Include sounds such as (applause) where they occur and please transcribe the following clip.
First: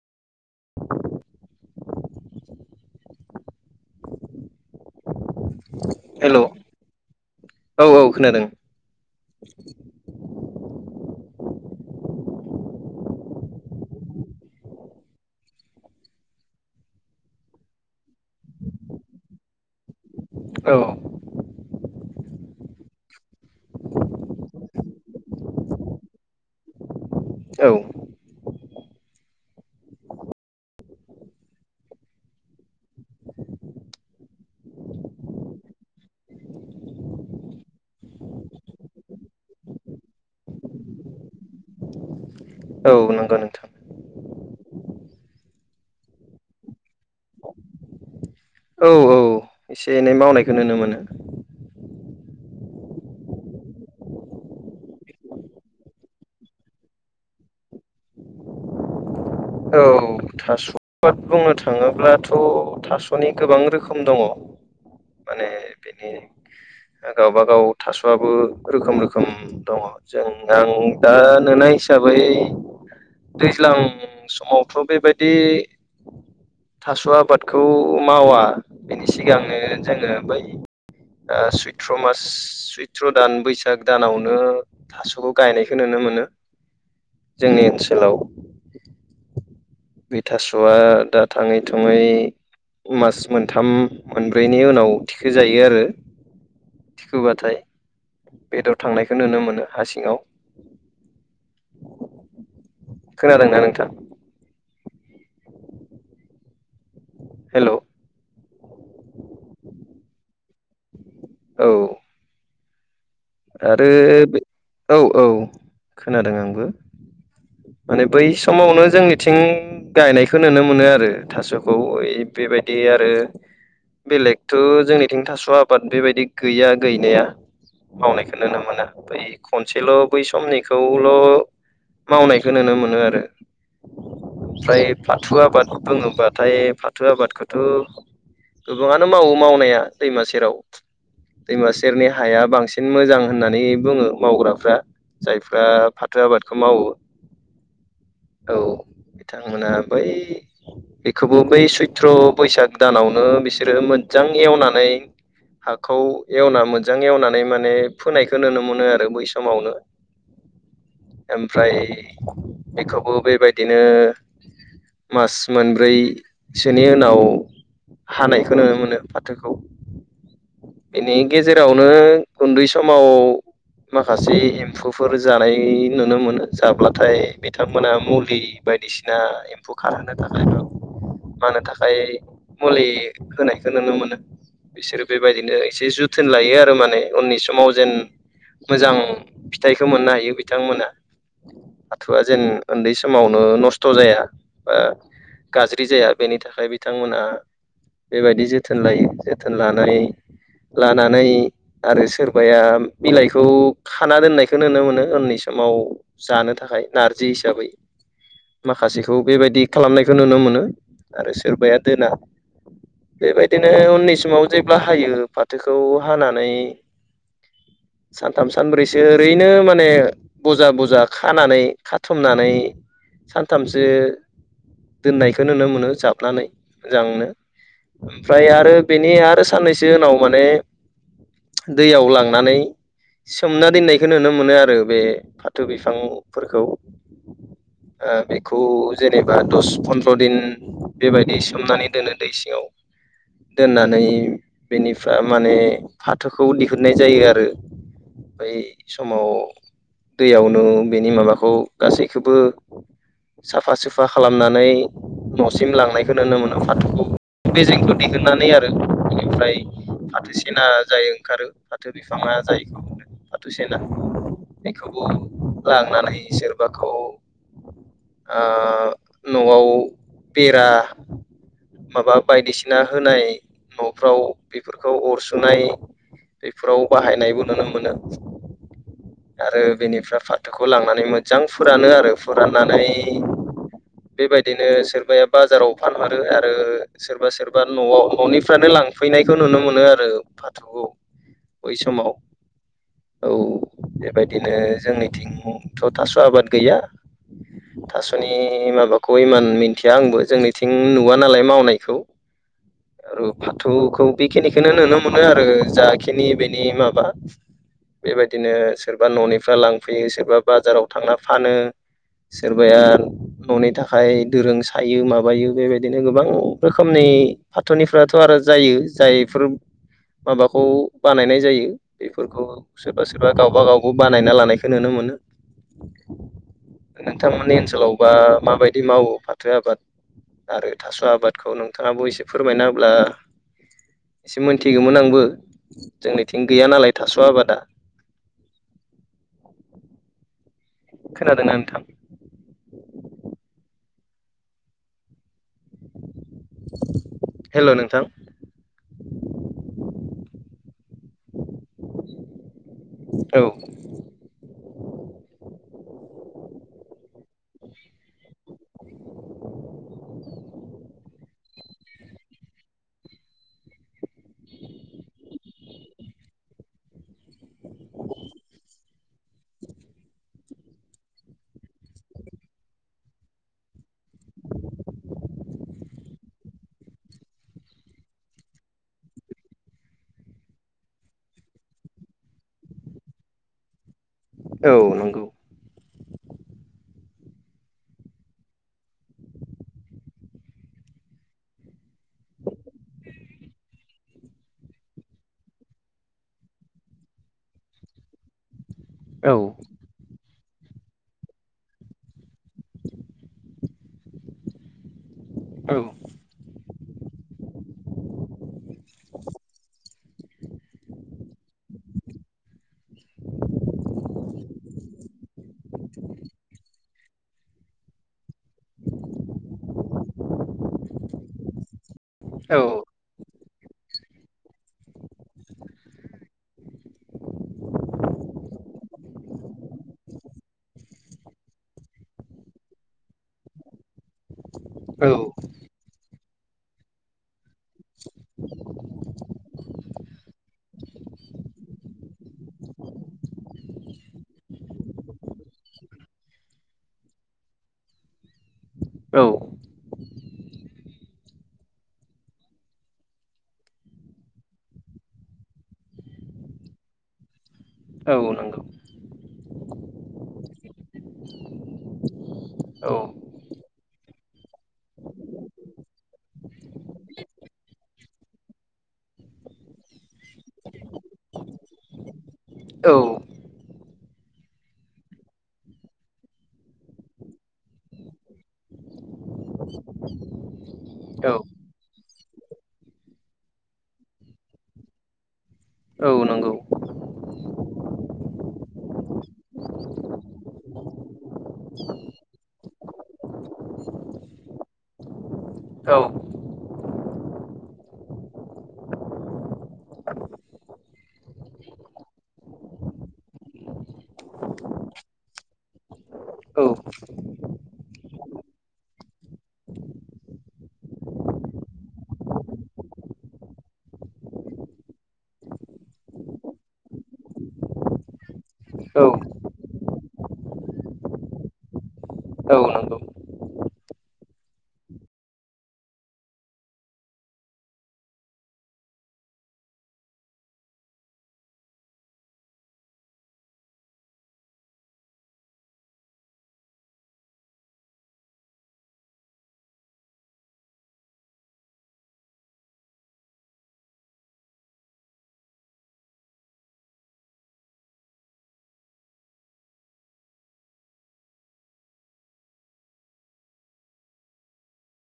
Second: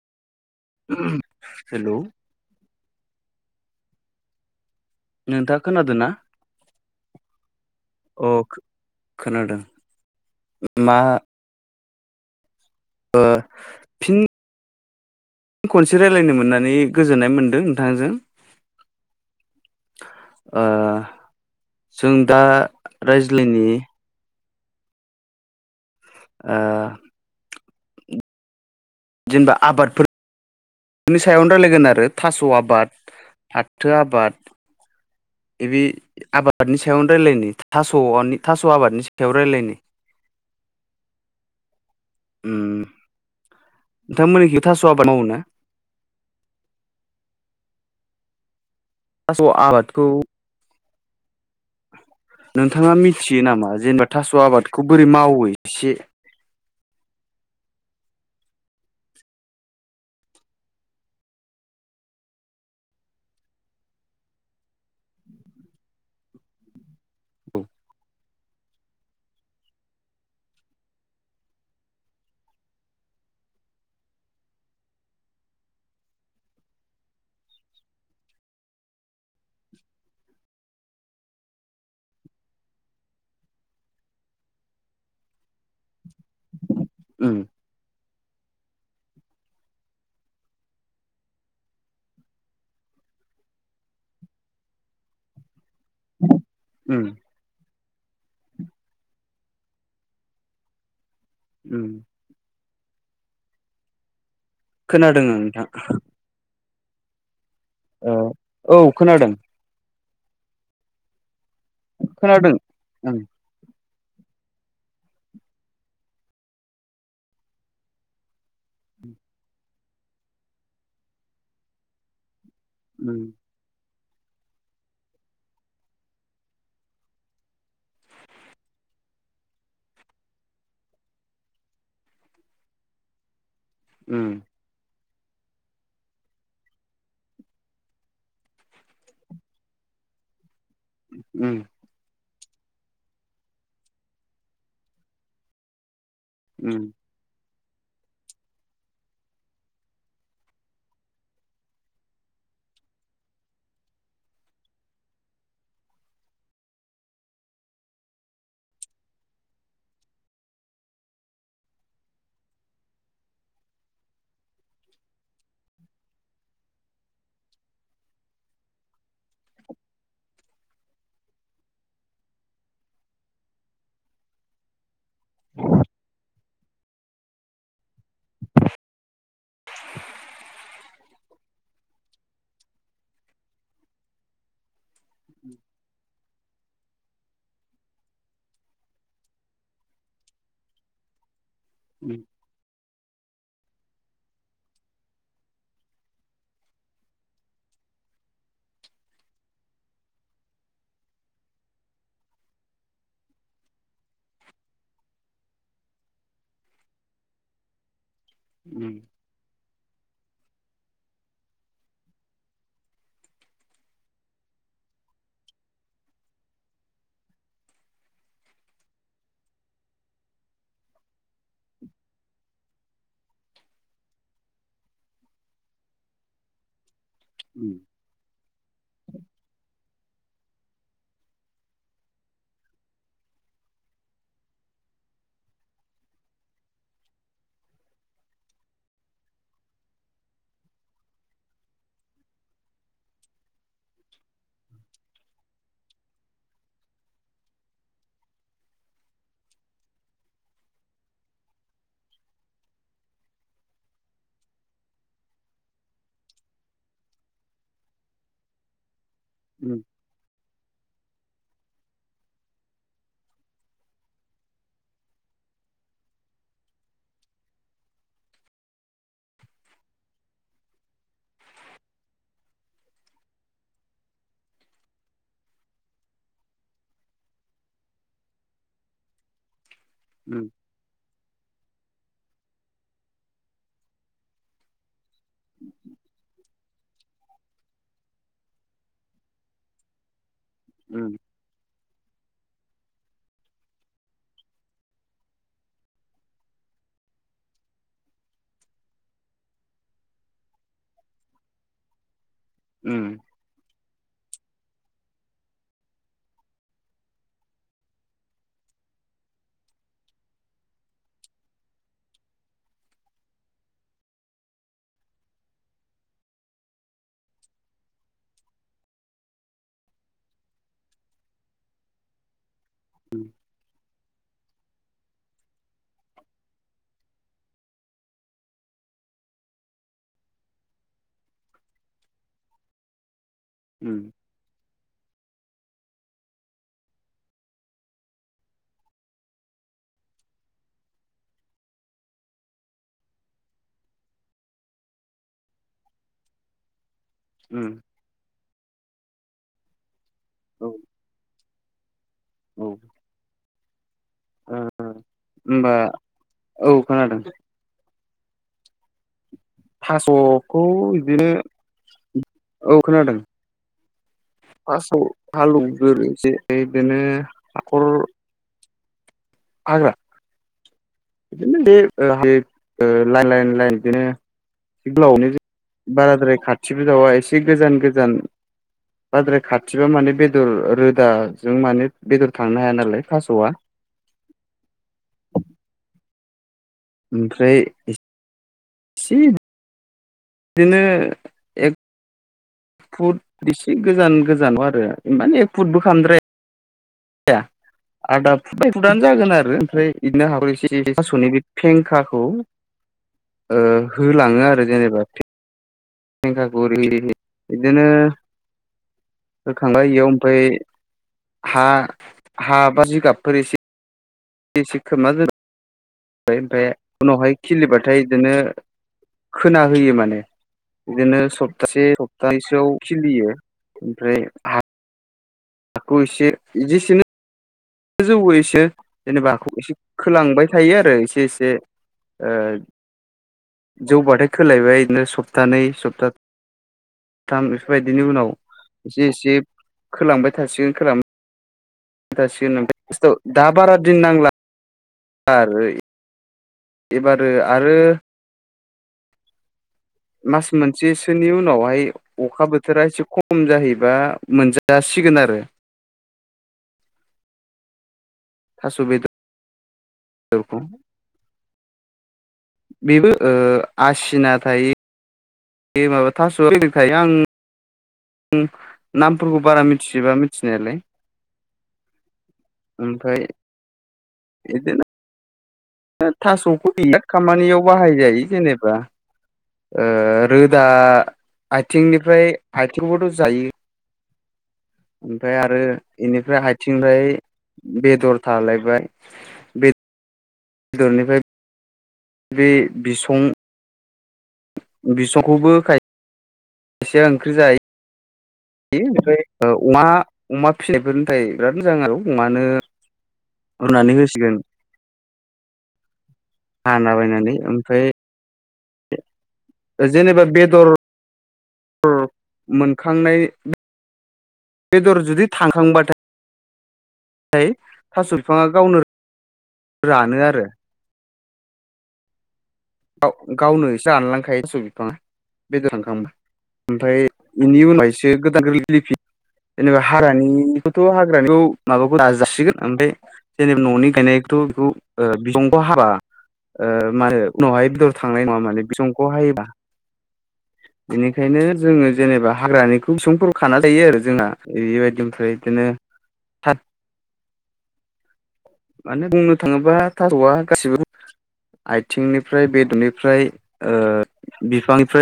हेल' नोंथाङा खोनादों ना? हेल' औ औ खोनादों अह खोनादों मा ओ फिन खनसे रायज्लायनो मोननानै गोजोननाय मोन्दों नोंथांजों। ओ औ जों दा रायज्लायनि ओ औ जेनेबा आबादफोर नि सायावनो रायजलायगोन आरो थास' आबाद फाथो आबाद बे आबादनि सायावनो रायजलायनाय थास' थास' आबादनि सायाव रायजलायनो। उम औ नंगौ नोंथां नोंथांमोननिखि थास' आाबाद मावो ना? औ औ थास' एसे आबादखौ एनै मावनायखौ नुनो मोनो। नोंथाङा मिथियो नामा जेनेबा थास' आबादखौ बोरै मावो एसे औ थास' (unintelligible) बुंनो थाङोब्लाथ' थास'नि गोबां रोखोम दङ। माने बिदि गावबागाव थास'आबो रोखोम रोखोम दङ जों आं दा नुनाय हिसाबै दैज्लां समावथ' बेबायदि थास' आबादखौ मावा बेनि सिगांनो जोङो बै ओ सैत्र' मास सैथ्र' दान बैसाग दानावनो थास' गायनायखौ नुनो मोनो। उम जोंनि ओनसोलाव बेै थास'आ दा थाङै थुङै मास मोनथाम मोनब्रैनि उनाव थिखो जायो आरो। उम होबाथाय बेदर थांनायखौ नुनो मोनो हा सिङाव। उम खोनादों नोंथा? खोनादों नोंथां। हेल' औ औ खोनादों औ खोनादोंं ओं आरो औ औ खोनादों आंबो‌ माने बै समावनो जोंनिथिं गायनायखौ नुनो मोनो आरो थास'खौ। बेबायदि आरो ओम बेलेगथ' जोंनिथिं थास' आबाद बेबायदि गैया गैनाया। मावनायखौ नुनो मोना बै खनसेल' बै समनिखौल' मावनाय खो नुनो मोनो आरो। उम ओमफ्राय फाथो आबाद बुङोबाथाय फाथो आबादखौथ' गोबाङानो मावो मावनाया दैमा सेराव ओम दैमा से जेरनि हाया बांसिन मोजां होननानै बुङो मावग्राफ्रा जायफ्रा थो आबादखौ मावो औ बिथांमोना बै बेखौबो बै सैथ्र' बैसाग दानावनो बिसोरो मोजां एवनानै हाखौ एवना मोजां एवनानै माने फोनायखौ नोनो मोनो आरो बै समावनो ओमफ्राय बेखौबो बेबायदिनो मास मोनब्रैसोनि उनाव हानायखो नुनो मोनो फाथोखौ इनि गेजेरावनो उन्दै समाव माखासे म्फौफोर जानाय नुनो मोनो जाब्ला थाय बिथांमोना मुलि बायदिसिना एम्फौ खारहोनो थाखायबो मानो थाखाय मुलि होनायखौ नुनो मोनो इसोरो बेबायदिनो एसे जुद थोन लायो आरो माने उननि समाव जेन मोजां फिथाइखौ मोननो हायो बिथांमोना हाथुआ ओम जेन उन्दै समावनो नस्थ' जाया बा ओ गाज्रि जाया बेनि थाखाय बिथांमोना बेबादि जोथोन लायो जोथोन लानाय लानानै आरो सोरबाया बिलाइखौ खाना दोननायखौ नोनो मोनो उन्दै समाव जानो थाख थाखाय नारजि हिसाबै ओम माखासेखौ बेबायदि खालामनायखौ नुनो मोनो आरो सोरबाया दोना बेबायदिनो उननि समाव जेब्ला हायो फाथोखौ हानानै सानथाम सानब्रैसो ओरैनो माने बजा बजा खानानै खाथुमनानै सानथामसो दोननायखौ नुनो मोनो जाबनानै मोजांनो उम ओमफ्राय आरो बेनि आरो साननैसो उनाव माने दैयाव लांनानै सोमना दोननायखौ नुनो मोनो आरो बे फाथो बिफांफोरखौ ओ बेखौ जेनेबा दस फन्द्र' दिन बेबायदि सोमनानै दोनो दै सिङाव दोननानै बेनिफ्राय माने फाथोखौ दिहुननाय जायो आरो बै समाव दैयावनो बेनि माबाखौ गासैखौबो साफा सुफा खालामनानै न'सिम लांनायखौ नुनो मोनो फाथोखौ बे जेंखौ दिहुननानै आरो बेनिफ्राय ओम फाथो सेना जायो। खारो फाथो बिफाङा जायखौ बुंनो फाथो सेना बेखौबो लांनानै सोरबाखौ आ न'आव बेरा माबा बायदिसिना होनाय न'फ्राव बेफोरखौ अर सुनाय बेफोराव बाहायनायबो नुनो मोनो आरो बेनिफ्राय फा ओम लांनानै मोजां फोरानो आरो फोराननानै बेबादिनो सोरबाया बाजाराव फानहरो आरो सोरबा सोरबा न'आव न'निफ्रानो लांफैनायखौ नुनो मोनो आरो बै समाव औ बेबायदिनो जोंनि थिं थ थास' आबाद गैया। (inaudible) थास'नि माबाखौहाय मान मिथिया आंबो जोंनिथिं नुव नालाय मावनायखौ उम आरो फाथौखौ बेखिनिखोनो नुनो मोनो आरो जाखिनि बेनि माबा बेबायदिनो सोरबा न'निफ्राय लांफैयो सोरबा बाजाराव थांना फानो। सोरबाया। न'नि थाखाय दोरों सायो माबायो बेबायदिनो गोबां रोखोमनि। फाथोनिफथ' आरो जायो जायफोर माबाखौ बानायनाय जायो बेफोरखौ। सोरबा सोरबा गावबा गाव बानायना लानायखौ नुनो मोनो। नोंथांमोननि ओनसोलावबा माबायदि मावो फाथो आबाद। आरो थास' आबादखौ नोंथाङाबो एसे फोरमायना होब्ला। उम। एसे मोनथिगौमोन आंबो जोंनिथिं गैया नालाय थास' आबादा। खोनादोंना नोंथां। ओम ओम हेल' नोंथां। औ। औ। होनबा औ खोनादों। थास'खौ बिदिनो। औ खोनादों। फासआव हालौवगोरो (unintelligible) (unintelligible) हाखर (unintelligible) (inaudible) हाग्रा बिदिनो बे ओ लाइन लाइन बिदिनो (unintelligible) (unintelligible) बाराद्राय खाथिबोजावा एसे गोजान गोजान (unintelligible) बाद्राय खाथिबा माने बेदर रोदाजों माने बेदर थांनो हाया नालाय थास'आ। औ नंगौ। ओमफ्राय। (unintelligible) (inaudible) बिदिनो। इसे गोजान गोजानाव आरो मानि एक फुट बो खालामद्राय। आदा फुदानो जागोन औ आरो ओमफ्राय (unintelligible) बिदिनो हागर एसे थास'नि बे फेंखाखौ (unintelligible) (inaudible) ओ‌‌ होलाङो आरो जेनेबा औ। फेंखाखौ (unintelligible) (unintelligible) बिदिनो (unintelligible) होखांबाय बेयाव ओमफ्राय हा बा जिगाबफोर एसे (unintelligible) खोबना ओमफ्राय उनावहाय खिलिबाथाय बिदिनो खोना होयो माने बिदिनो सप्तासे औ (unintelligible) आव खिलियो ओमफ्राय (unintelligible) (unintelligible) (unintelligible) जौ इसे जेनेबाखौ एसे खोलांबाय थायो आरो एसे एसे ओ जौबाथाय खोलायबाय बिदिनो सप्तानै सप्ता बेफोरबायदिनि उनाव एसे एसे खोलांबाय थासिगोन सिगोन। दा बारा दिन नांला आरो। एबारो आरो। औ मास मोनसेसोनि उनावहाय। अखा बोथोरा एसे खम जाहैबा मोनजासिगोन आरो। औ। नंगौ थास' (unintelligible) (unintelligible) औ बेबो ओ आसिना थायो। ए माबा थास'आ (unintelligible) फैखायो आं नामफोरखौ बारा मिथिजोबा मिथिनायालाय। औ ओमफ्राय बिदिनो थास'खौ बिराद खामानियाव बाहायजायो जेनेबा रोदा औ आथिंनिफ्राय आथिंबोथ' जायो ओमफ्राय आरो औ इनिफ्राय नंगौ आथिंफ्राय बेदर थालायबाय बे बेदरनिफ्राय बे बिसं बिसंखौबो खाय औ एसे ओंख्रि जायो बे ओमफ्राय ओ अमा अमा फिनायफोरनि थाखाय बिराद मोजां आरो अमानो रुनानै होसिगोन औ हाना बायनानै ओमफ्राय जेनेबा बेदर (unintelligible) मोनखांनाय बेदर जुदि थांखांबाथाय ओफ्राय थास' बिफाङा गावनो औ रानो आरो औ नंगौ गावनो (unintelligible) रानलांखायो थास' बिफाङा बेदर (unintelligible) ओमफ्राय बेनि उनाव एसे गोदान गोरलै खिलिफिन जेनेबा हाग्रानिखौथ' हाग्रानिखौ माबाखौ नाजासिगोन ओमफ्राय जेनेबा न'नि गायनायथ' बेखौ बिसंखौ हाबा मा होनो उनावहाय बेदर थांनाय नङा माने बिसंखौ हायोबा बेनिखायनो जोङो जेनेबा हाग्रानिखौ बिसंफोरखौ खाना जायो आरो जोंहा बेबायदि ओफ्राय बिदिनो माने बुंनो थाङोबा थास'आ गासिबो आथिंनिफ्राय बेदरनिफ्राय ओ बिफांनिफ्राय